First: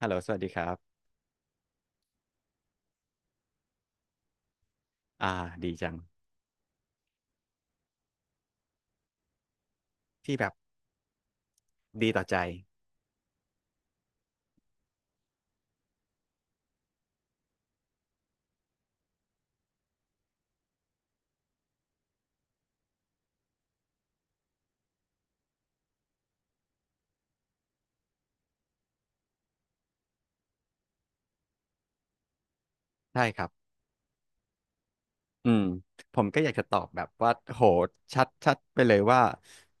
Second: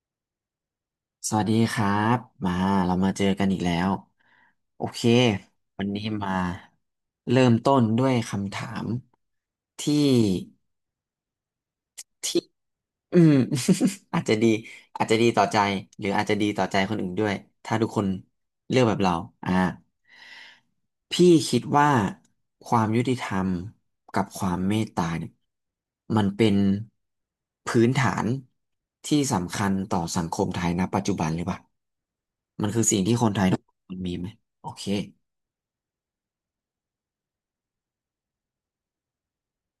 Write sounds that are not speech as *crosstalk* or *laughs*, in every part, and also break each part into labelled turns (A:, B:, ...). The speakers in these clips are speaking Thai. A: ฮัลโหลสวัสดีครับ
B: สวัสดีครับมาเรามาเจอกันอีกแล้วโอเค
A: อ่าดี
B: วัน
A: จัง
B: นี้มาเริ่มต้นด้วยคำถามที่
A: ที่แบบดีต่อใจ
B: ที่อืม *laughs* อาจจะดีอาจจะดีต่อใจหรืออาจจะดีต่อใจคนอื่นด้วยถ้าทุกคนเลือกแบบเราอ่าพี่คิดว่าความยุติธรรมกับความเมตตาเนี่ยมันเป็นพื้นฐานที่สำคัญต่อสังคมไทยณปัจจุบันหรือเปล่ามันคือสิ่งที่
A: ใช่
B: คน
A: ค
B: ไทย
A: รับ
B: ทุกคนมีไหมโอเค
A: อืม ผมก็อยากจะตอบแบบว่า โหชัดไปเลยว่า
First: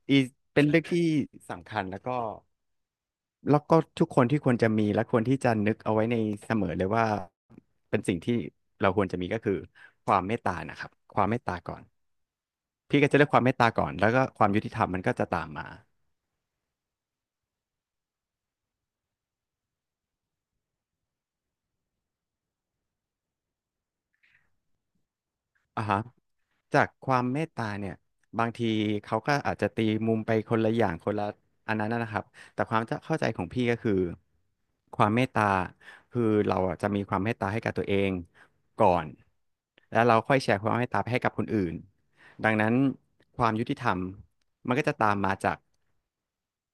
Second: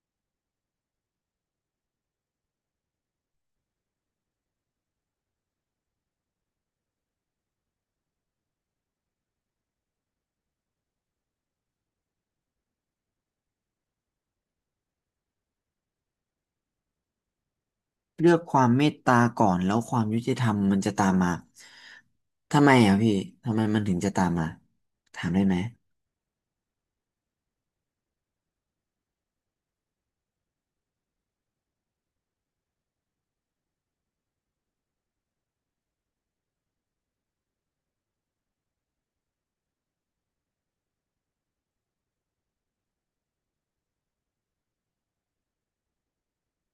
A: อีเป็นเรื่องที่สำคัญแล้วก็ทุกคนที่ควรจะมีและควรที่จะนึกเอาไว้ในเสมอเลยว่าเป็นสิ่งที่เราควรจะมีก็คือ ความเมตตานะครับ ความเมตตาก่อน พี่ก็จะเลือกความเมตตาก่อน แล้วก็ความยุติธรรมมันก็จะตามมา
B: เลือกความเมตตาก่อนแล้วความยุติธรรมมันจะตามมาทำไมอ่ะพี่ทำไมมันถึงจะตามมา ถามได้ไหม
A: อ่าฮะจากความเมตตาเนี่ยบางทีเขาก็อาจจะตีมุมไปคนละอย่างคนละอันนั้นนะครับแต่ความจะเข้าใจของพี่ก็คือความเมตตาคือเราอะจะมีความเมตตาให้กับตัวเองก่อนแล้วเราค่อยแชร์ความเมตตาไปให้กับคนอื่นดังนั้นความยุติธรรมมันก็จะตามมาจาก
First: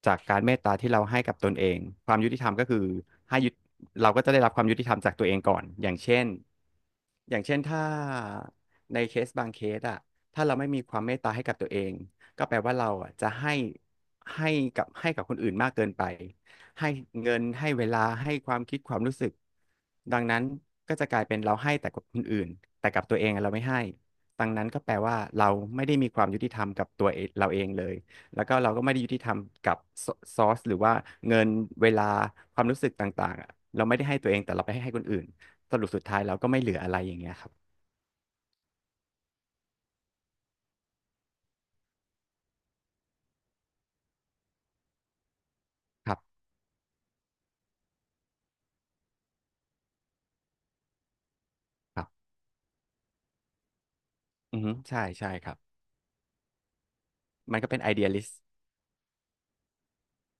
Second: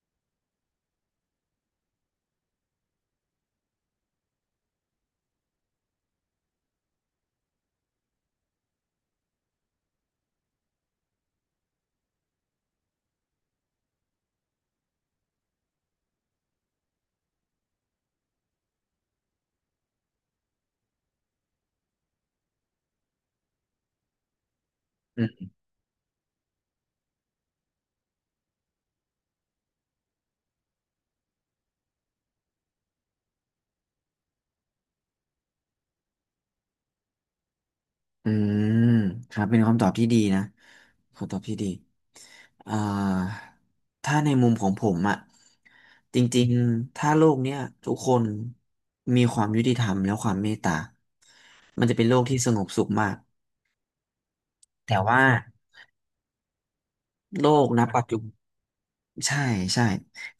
A: การเมตตาที่เราให้กับตนเองความยุติธรรมก็คือให้ยุติเราก็จะได้รับความยุติธรรมจากตัวเองก่อนอย่างเช่น อย่างเช่นถ้าในเคสบางเคสอะถ้าเราไม่มีความเมตตาให้กับตัวเองก็แปลว่าเราอะจะให้ให้ให้กับคนอื่นมากเกินไปให้เงินให้เวลาให้ความคิดความรู้สึกดังนั้นก็จะกลายเป็นเราให้แต่กับคนอื่นแต่กับตัวเองอะเราไม่ให้ดังนั้นก็แปลว่า
B: อื
A: เรา
B: ม
A: ไม่ได้มีความยุติธรรมกับตัวเองเราเองเลยแล้วก็เราก็ไม่ได้ยุติธรรมกับซอสหรือว่าเงินเวลาความรู้สึกต่างๆอะเราไม่ได้ให้ตัวเองแต่เราไปให้คนอื่น
B: อืมครับเป็นคำตอบที่ดีนะคำตอบที่ดีอ่าถ้าในมุมของผมอะ
A: ค
B: จริง
A: ร
B: ๆถ้าโลกเนี้ยทุกคนมีความยุติธรรมและความเมตตา มันจะเป็
A: ั
B: น
A: บ
B: โลกที่สงบสุขมาก
A: อือฮึ
B: แต่
A: ใช่
B: ว่า
A: ใช่ครับ
B: โล
A: มันก็
B: ก
A: เป็
B: ณ
A: นไอ
B: ปั
A: เดี
B: จ
A: ย
B: จุ
A: ลิสต์
B: ใช่ใช่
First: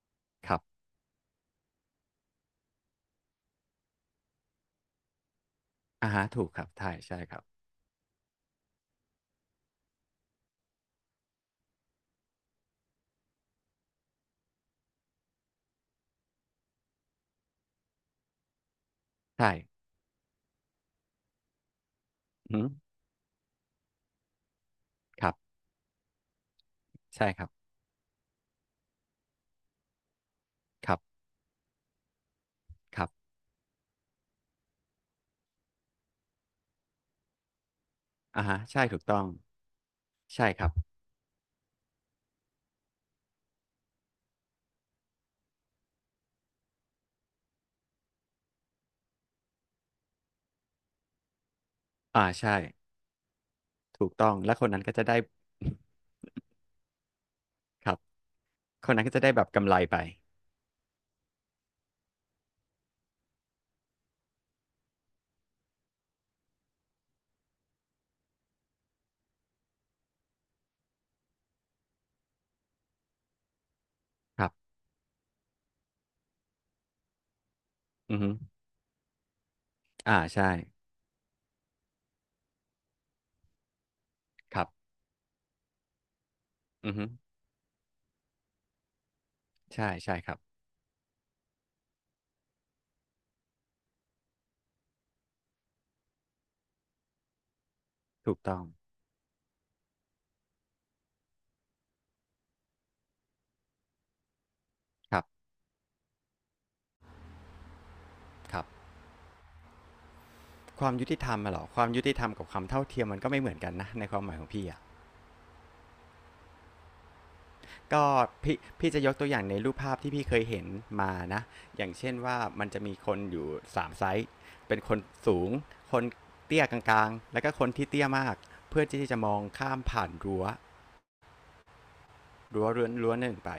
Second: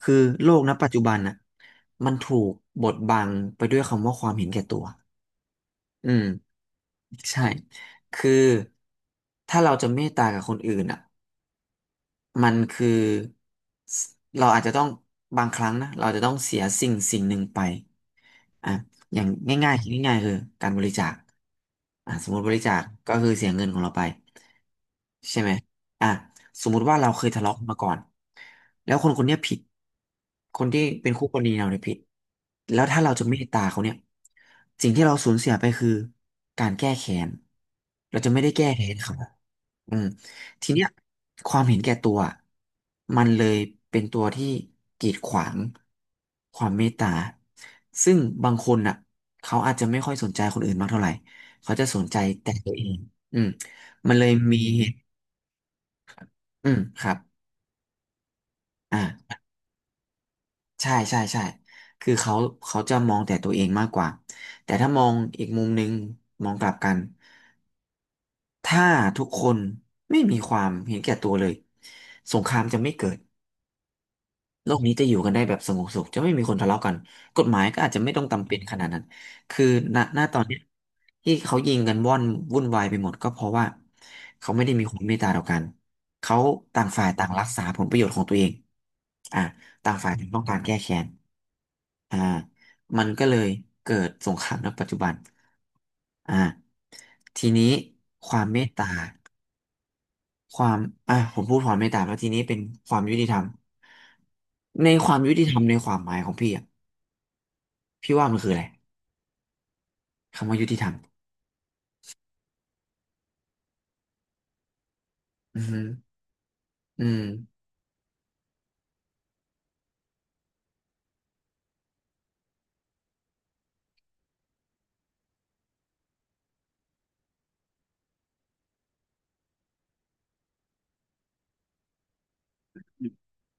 B: คือโล
A: ครั
B: กณ
A: บ
B: ปัจจุบันน่ะมันถูกบดบังไปด้วยคำว่าความเห็นแก่ตัวอื
A: อ่า
B: ม
A: ฮะถูกครับใช่ใช่ครั
B: ใช่
A: บ
B: คือถ้าเราจะเมตตากับคนอื่นอ่ะ มันคือสเราอาจจะต้องบางครั้งนะเราจะต้องเสียสิ่งสิ่งหนึ่งไปอ่ะอย่าง
A: ใช่
B: ง่ายๆคิดง่ายๆคือการบริจาคอ่ะสมมติบ
A: อือ
B: ริ
A: ฮึ
B: จาคก็คือเสียเงินของเราไป
A: ครั
B: ใช่ไห
A: บ
B: มอ่ะสมมุติว่าเราเค
A: ใช่
B: ย
A: ค
B: ทะ
A: รับ
B: เลาะกันมาก่อนแล้วคนคนเนี้ยผิดคนที่
A: ครั
B: เป็น
A: บ
B: คู่กรณีเราเนี่ยผิดแล้วถ้า
A: ครับ
B: เราจะเมตตาเขาเนี่ยสิ่งที่เราสูญเสียไปคือการแก้แค้นเราจะไม่
A: อ่า
B: ได้
A: ฮะ
B: แก้
A: ใช่
B: แค้น
A: ถูก
B: เขา
A: ต้อง
B: อืม
A: ใช่ค
B: ที
A: รับ
B: เนี้ยความเห็นแก่ตัวมันเลยเป็นตัวที่กีดขวางความเมตตาซึ่งบางคนน่ะเขาอาจจะไม่ค่อยสนใจคนอื่นมากเท่าไหร่เขาจะสนใจ
A: อ่า
B: แต่
A: ใช่
B: ตัวเองอืม
A: ถู
B: มั
A: ก
B: นเล
A: ต้อ
B: ย
A: งแล้ว
B: มี
A: คนนั้
B: เห
A: นก็
B: ตุ
A: จะได้
B: ครับ
A: *laughs* ครับคน
B: อ่
A: นั้นก็จะได้
B: า
A: แบบกำไรไป
B: ใช่ใช่ใช่คือเขาจะมองแต่ตัวเองมากกว่าแต่ถ้ามองอีกมุมหนึ่งมองกลับกันถ้าทุกคนไม่มีความเห็นแก่ตัวเลยสงครามจะไม่เกิด
A: ครั
B: โล
A: บ
B: กนี้จะอยู่กันได้แบบสงบสุขจะไม่มีคนทะเลาะกันกฎหมายก็อาจจะไม่
A: อือ
B: ต้อง
A: ฮึ
B: จำเป็นขนาดนั้นคือณ
A: อ่า
B: ณตอน
A: ใช่
B: เนี้ยที่เขายิงกันว่อนวุ่นวายไปหมดก็เพราะว่าเขา
A: ค
B: ไม่
A: รับ
B: ได้มีความเมตตาต่อกันเขาต่าง
A: อือฮึ
B: ฝ่ายต่างรักษาผลประโยชน์ของตัวเองอ่า
A: ใช่
B: ต่างฝ่าย
A: ใช่
B: ต่า
A: ค
B: ง
A: รับ
B: ต้องการแก้แค้นอ่ามันก็เลยเกิดสงครามในปัจจุบันอ่าทีนี้ค
A: ถูก
B: วาม
A: ต้
B: เม
A: อง
B: ตตา ความอ่ะผมพูดความเมตตาแล้วทีนี้เป็นความยุติธรรมในค
A: ค
B: วาม
A: รับ
B: ยุติธรรมในความหมายของพี่อ่ะพี่ว่ามันคือ
A: ค
B: อะ
A: รั
B: ไร
A: บ
B: คำว่ายุติ
A: ค
B: ธร
A: วา
B: รม
A: มยุติธรรมอะเหรอความยุติธรรมกับความเท่าเทียมมันก็ไม่เหมือนกันนะในความหมายของพี่อะ
B: อือฮึอืม
A: ก็พี่จะยกตัวอย่างในรูปภาพที่พี่เคยเห็นมานะอย่างเช่นว่ามันจะมีคนอยู่สามไซส์เป็นคนสูง คนเตี้ยกลางๆแล้วก็คนที่เตี้ยมาก เพื่อที่จะมองข้ามผ่านรั้วเรือนรั้วหนึ่งไป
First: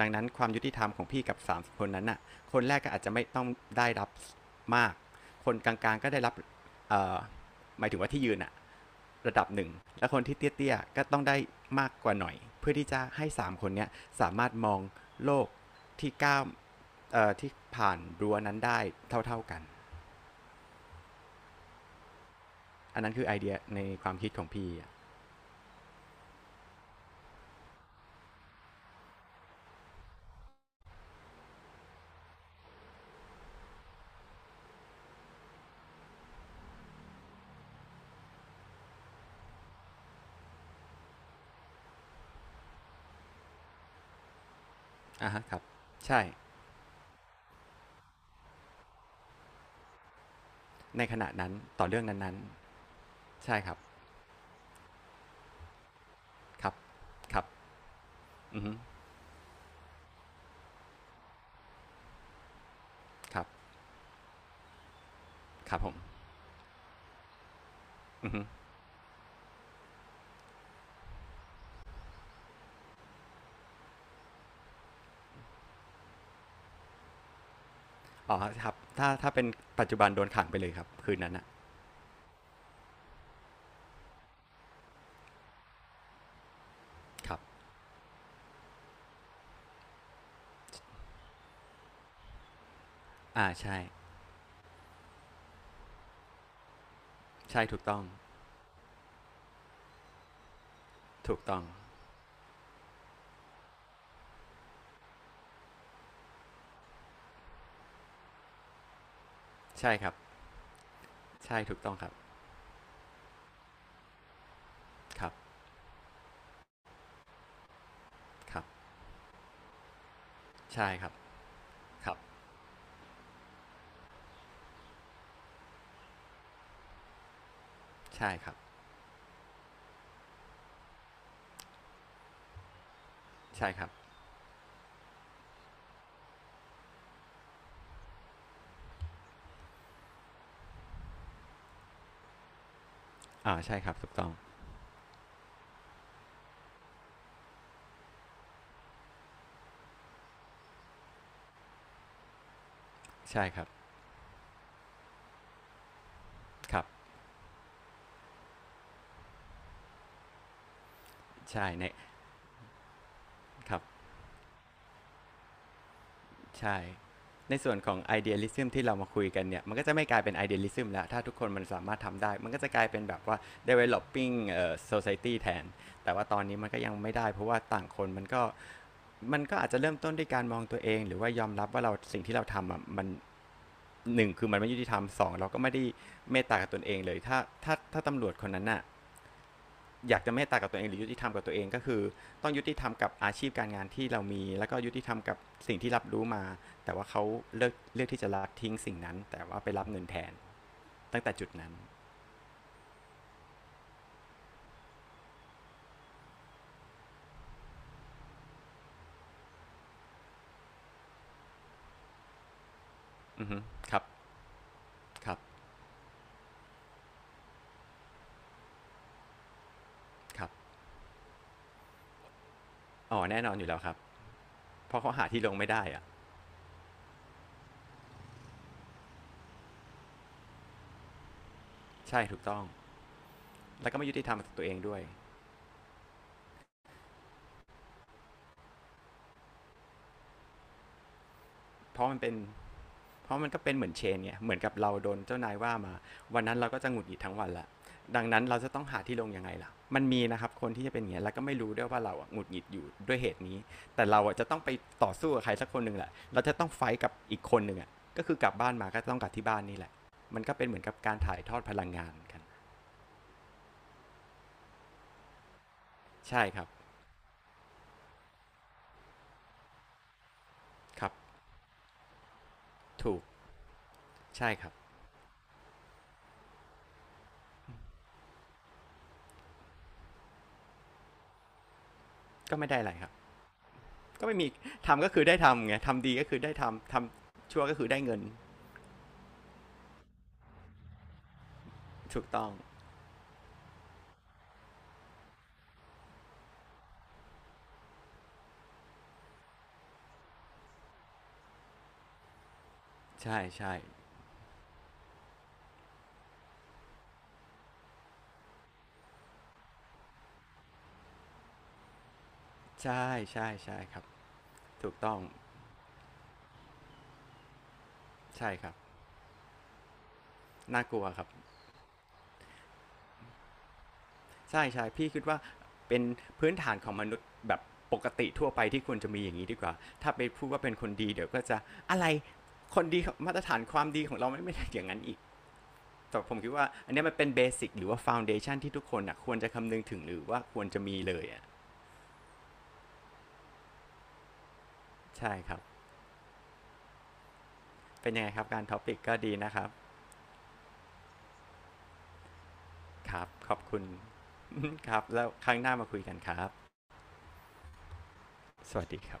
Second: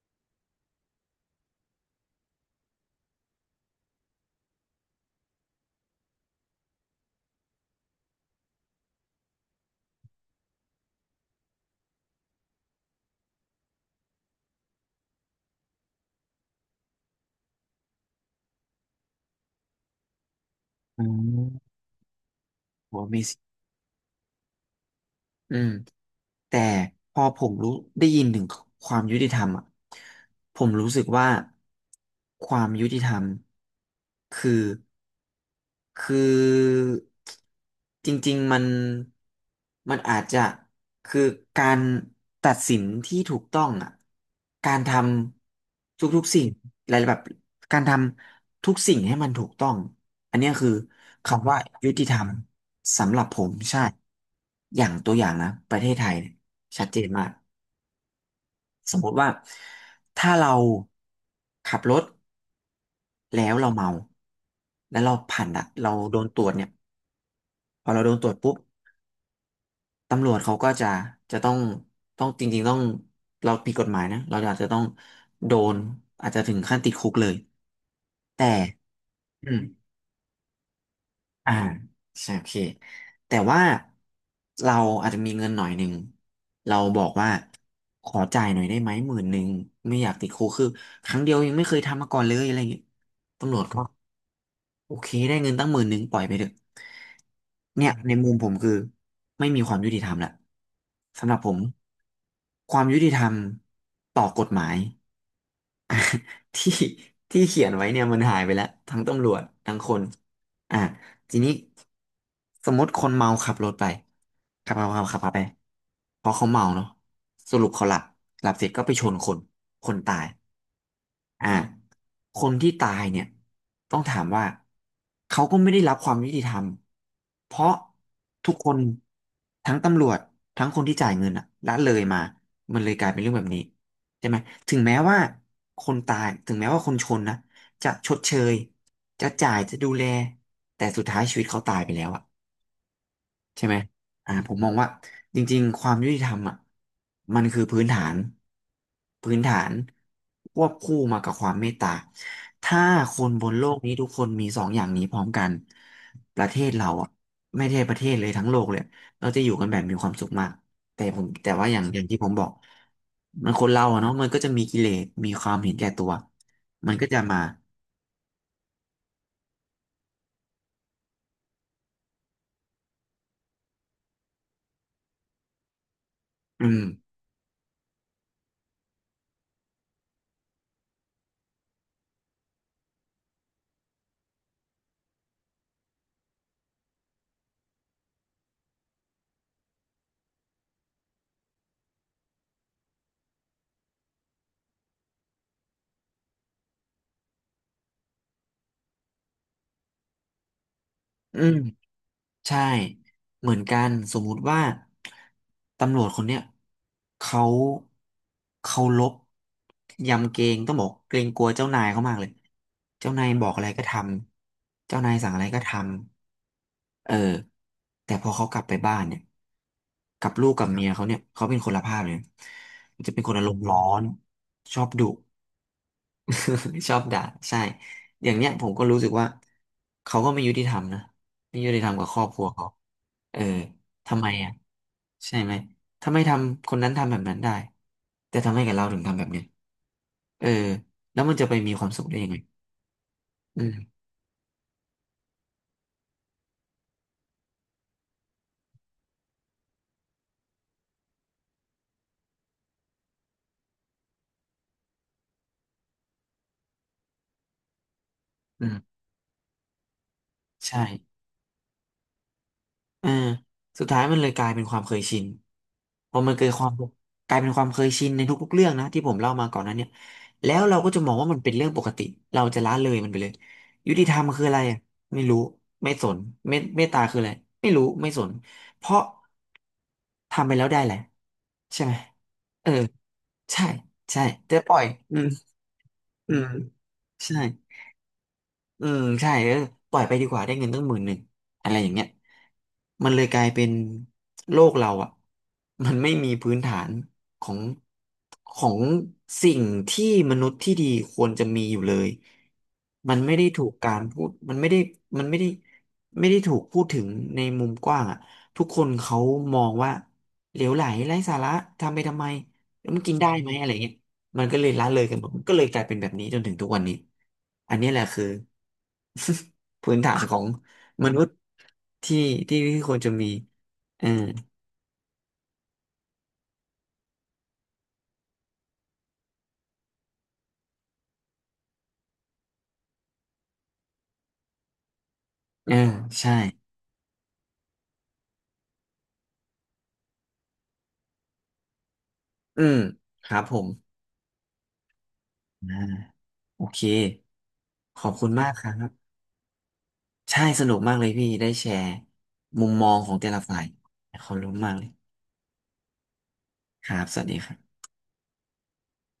A: ดังนั้นความยุติธรรมของพี่กับ3คนนั้นน่ะคนแรกก็อาจจะไม่ต้องได้รับมาก คนกลางๆก็ได้รับเอ่อหมายถึงว่าที่ยืนอ่ะ ระดับหนึ่งและคนที่เตี้ยๆก็ต้องได้มากกว่าหน่อยเพื่อที่จะให้3คนนี้สามารถมองโลกที่ก้าว่ที่ผ่านรั้วนั้นได้เท่าๆกัน
B: อ๋อ
A: อัน
B: โห
A: นั้นคือไอ
B: Amazing
A: เดียในความคิดของพี่อะ
B: อืมแต่พอผมรู้ได้ยินถึงความยุติธรรมอ่ะผมรู้สึกว่าความยุติธรรมคือคือจริงๆมันมันอาจจะคือการตัดสินที่ถูกต้องอ่ะการท
A: อ่ะฮะครับ
B: ำทุ
A: ใช่
B: กๆสิ่งอะไรแบบการทำทุกสิ่งให้มันถูกต้องอันเนี้ยคือ
A: ในขณะนั้
B: คำ
A: น
B: ว่า
A: ต่อ
B: ยุ
A: เรื่
B: ติ
A: อง
B: ธรรม
A: นั้น
B: สำหรับผ
A: ๆ
B: ม
A: ใช่ครับ
B: ใช่ อย่างตัวอย่างนะประเทศไทยเนี่ย
A: ครับ
B: ชัดเจนมาก
A: ครับอือฮึ
B: สมมติว่าถ้าเราขับรถ
A: ครับ
B: แล้วเราเมาแล้วเราผ่านด่ะ
A: ครับผ
B: เรา
A: ม
B: โดนตรวจเนี่ยพอเราโดนตร
A: อื
B: ว
A: อ
B: จ
A: ฮึ
B: ปุ๊บตำรวจเขาก็จะจะต้องต้องจริงๆต้องเราผิดกฎหมายนะเราอาจจะต้องโดนอาจจะถึงขั้นติดคุกเลย
A: อ๋อ
B: แต่
A: ครับถ้าเป็น
B: อืม
A: ปัจจุบันโดนขังไปเลยครับคืนนั้นอะ
B: อ่าใช่โอเคแต่ว่าเราอาจจะมีเงินหน่อยหนึ่งเราบอกว่า
A: ครับ
B: ขอจ่ายหน่อยได้ไหมหมื่นหนึ่งไม่อยากติดคุกคือครั้งเดียวยังไม่เคยทำมาก่อนเลยอะไรอย่างเงี้ย
A: อ่า
B: ตำรวจ
A: ใช่
B: ก็โอเคได้เงินตั้งหมื่นหนึ่งปล่อยไปเถอะ
A: ใช่ถูก
B: เนี่ย
A: ต้อง
B: ในมุมผมคือไม่มีความยุติธรรมละสำห
A: ถู
B: รับ
A: ก
B: ผ
A: ต้
B: ม
A: อง
B: ความยุติธรรมต่อกฎหมาย ที่ *laughs* ที่เขียนไว้เนี่ยมันหายไปแล้วทั้งตำรวจทั้งค
A: ใช่
B: น
A: ครับ
B: อ่ะทีนี้
A: ใช่ถูกต้องครับ
B: สมมติคนเมาขับรถไปขับขั
A: ครั
B: บ
A: บ
B: ไปเพราะเขาเมาเนาะสรุปเขาหลับหลับ
A: ค
B: เส
A: รับ
B: ร็จก็ไปชนคนคนตาย
A: ใช่ครับ
B: อ่า
A: ครับ
B: คนที่ตายเนี่ยต้องถามว่าเขาก็ไม่ได้รับความยุติธรรมเพราะ
A: ใช่ค
B: ทุ
A: รั
B: ก
A: บ
B: คนทั้งตำรวจทั้งคนที่จ่ายเงินอะละเลยมามันเลยกลายเป็นเรื่องแบบนี้
A: ใช่ครับ
B: ใช่ไหมถึงแม้ว่าคนตายถึงแม้ว่าคนชนนะจะชดเชยจะจ่ายจะดูแลแต่สุดท้ายชีวิตเขาตายไปแล้วอะ
A: อ่า
B: ใช่ไหม
A: ใช่ครับถูกต้อง
B: ผมมองว่าจริงๆความยุติธรรมอ่ะมันคือพื้นฐานพื้นฐานควบคู่มากับความเมตตาถ้าคนบ
A: ใช่
B: น
A: ค
B: โล
A: รับ
B: กนี้ทุกคนมีสองอย่างนี้พร้อมกันประเทศ
A: ครับ
B: เราอ่ะไม่ใช่ประเทศเลยทั้งโลกเลยเราจะอยู่กันแบบมีความสุขมากแต่ผมแต่
A: ใช่
B: ว่าอย่าง
A: ใน
B: อย่างที่ผมบอกมันคน
A: ครั
B: เรา
A: บ
B: อะเนาะมันก็จะมีกิเลสมีความเห็นแก่ตัว
A: ใช่
B: มันก็จะมา
A: ในส่วนของ idealism ที่เรามาคุยกันเนี่ยมันก็จะไม่กลายเป็น idealism แล้วถ้าทุกคนมันสามารถทำได้มันก็จะกลายเป็นแบบว่า developing society แทนแต่ว่าตอนนี้
B: อื
A: มัน
B: ม
A: ก็ยังไม่ได้เพราะว่าต่างคนมันก็มันก็อาจจะเริ่มต้นด้วยการมองตัวเองหรือว่ายอมรับว่าเราสิ่งที่เราทำอ่ะมันหนึ่งคือมันไม่ยุติธรรมสองเราก็ไม่ได้เมตตากับตนเองเลยถ้าถ้าตำรวจคนนั้นน่ะ อยากจะเมตตากับตัวเองหรือยุติธรรมกับตัวเองก็คือต้องยุติธรรมกับอาชีพการงานที่เรามีแล้วก็ยุติธรรมกับสิ่งที่รับรู้มาแต่ว่าเขาเลือกที่จะละทิ้งสิ่งนั้นแต่ว่าไปรับเงินแทนตั้งแต่
B: อื
A: จุด
B: ม
A: นั้น
B: ใช่เหมือนกันสมมุติว่าตำรวจคนเนี้ยเขาเขาลบยำเกรงต้องบอกเกรงกลัวเจ้านายเขามากเลยเจ้านายบ
A: อื
B: อ
A: อ
B: ก
A: ฮึ
B: อะไรก็ท
A: ครับ
B: ำเจ้านายสั่
A: ค
B: ง
A: รับ
B: อะไรก็ทำเออแต่พอเขากลับไปบ้านเนี่ยกับ
A: ค
B: ลู
A: รับ
B: กกับเมียเขาเนี่ยเขาเป็นคนละภาพเลยจะ
A: อ๋
B: เป็
A: อ
B: นคน
A: แน่
B: อาร
A: นอน
B: ม
A: อ
B: ณ์
A: ยู่
B: ร้
A: แล้
B: อ
A: วครับ
B: นชอบ
A: เพราะ
B: ดุ
A: เขาหาที่ลงไม่ได้อะ
B: *laughs* ชอบด่าใช่อย่างเนี้ยผมก็รู้สึกว่าเขาก็ไม่ยุติธรรมนะไม่ยุติธรรมกับคร
A: ใช่
B: อบค
A: ถูก
B: รัว
A: ต้อง
B: เขาเออ
A: แล้วก็ไม่ยุ
B: ทำ
A: ติ
B: ไม
A: ธรรม
B: อ่ะ
A: กับตัวเองด้วย
B: ใช่ไหมถ้าไม่ทำคนนั้นทำแบบนั้นได้แต่ทำไมกับเราถึงทำแบบเนี้ยเออแล้วมันจะไปมีความ
A: เพ
B: สุข
A: ราะ
B: ได้
A: มัน
B: ยั
A: เป็
B: ง
A: น
B: ไง
A: เพราะมันก็
B: อื
A: เป็นเหมือน
B: ม
A: เชนเนี่ยเหมือนกับเราโดนเจ้านายว่ามาวันนั้นเราก็จะหงุดหงิดทั้งวันละดังนั้นเราจะต้องหาที่ลงยังไงล่ะมันมีนะครับคนที่จะเป็นอย่างเงี้ยแล้วก็ไม่รู้ด้วยว่าเราอหงุดหงิดอยู่ด้วยเหตุนี้แต่เราจะต้องไปต่อสู้กับใครสักคนหนึ่งแหละเราจะต้องไฟท์กับอีกคนหนึ่งอ่ะก็คือกลับ
B: อื
A: บ้านมา
B: ม
A: ก็ต้องกลับที่บ้านนี่แหละมันก็เป็น
B: ใ
A: เหมือนกับการ
B: ช่
A: ถ่ายทอดพลังงานกัน
B: อ่าสุดท้ายมันเลยกลายเป็นความเคยชินพอมัน
A: ใช่
B: เกิด
A: ค
B: ค
A: รั
B: วา
A: บ
B: มกลายเป็นความเคยชินในทุกๆเรื่องนะที่ผมเล่ามาก่อนหนั้นเนี่ยแล้วเราก็จะ
A: ค
B: ม
A: รั
B: อ
A: บ
B: งว่ามันเป็นเรื่องปกติเราจะละเลยมัน
A: ถู
B: ไป
A: ก
B: เลยยุติธรรมคือ
A: ใช่
B: อะไร
A: ครับ
B: อะไม่รู้ไม่สนเมตเมตตาคืออะไรไม่รู้ไม่สนเพราะทำไปแล้วได้แหละไรใช่ไหม
A: ก็
B: เอ
A: ไม่
B: อ
A: ได้อะไรครับ
B: ใช่ใช่
A: ก็ไม่มี
B: จะปล่อย
A: ทำก็
B: อื
A: คือ
B: ม
A: ได้ทำไงทำดีก็
B: อื
A: คือ
B: ม
A: ได้ทำท
B: ใช่
A: ำชั่วก็คือได้เงิน
B: อืมใช่เออปล่อยไปดีกว่าได้เงินตั้ง10,000อะไรอย่างเงี้ย
A: ถูกต้อง
B: มันเลยกลายเป็นโลกเราอ่ะมันไม่มีพื้นฐานของของสิ่งที่มนุษย์ที่ดีควรจะมีอยู่เลยมันไม่
A: ใช่
B: ได้ถูก
A: ใช่
B: การพูดมันไม่ได้มันไม่ได้ไม่ได้ถูกพูดถึงในมุมกว้างอ่ะทุกคนเขามองว่าเหลวไหลไร้สาระทำไปทำไมแล้วมัน
A: ใช่
B: กินได้
A: ใช่
B: ไหมอะไร
A: ใช่
B: เงี้ย
A: ครับ
B: มันก็เลยละ
A: ถูก
B: เลย
A: ต้
B: กั
A: อ
B: น
A: ง
B: หมดมันก็เลยกลายเป็นแบบนี้จนถึงทุกวันนี้อันนี้แหละคือ
A: ใช่ครับ
B: *laughs* พื้นฐานของ
A: น่ากลัว
B: ม
A: ค
B: นุ
A: รั
B: ษ
A: บ
B: ย์ที่ที่ควรจะมีเออ
A: ใช่ใช่พี่คิดว่าเป็นพื้นฐานของมนุษย์แบบปกติทั่วไปที่ควรจะมีอย่างนี้ดีกว่าถ้าไปพูดว่าเป็นคนดีเดี๋ยวก็จะอะไรคนดีมาตรฐานความดีของเราไม่ได้อย่างนั้นอีก
B: เออ
A: แต่
B: ใช่
A: ผมคิดว่าอันเนี้ยมันเป็นเบสิกหรือว่าฟ u n เดชันที่ทุกคนอ่ะควรจะคำนึงถึงหรือว่าควรจะมีเลยอ่ะ
B: อืมครับผม
A: ใช่ครับ
B: อ่าโอเคขอ
A: เป็
B: บ
A: นยัง
B: คุ
A: ไง
B: ณ
A: ครั
B: มา
A: บ
B: ก
A: กา
B: ค
A: ร
B: รั
A: ท็อปิก
B: บ
A: ก็ดีนะครับ
B: ใช่สนุกมากเลยพี่ได้แชร์มุมมองขอ
A: ค
B: ง
A: รั
B: แต่
A: บ
B: ละ
A: ขอ
B: ฝ่า
A: บ
B: ย
A: คุณ
B: ขอบคุณมากเล
A: *laughs*
B: ย
A: ครับแล้วครั้งหน้ามาคุยกันครับ
B: ครับสวัสดีครับ
A: สวัสดีครับ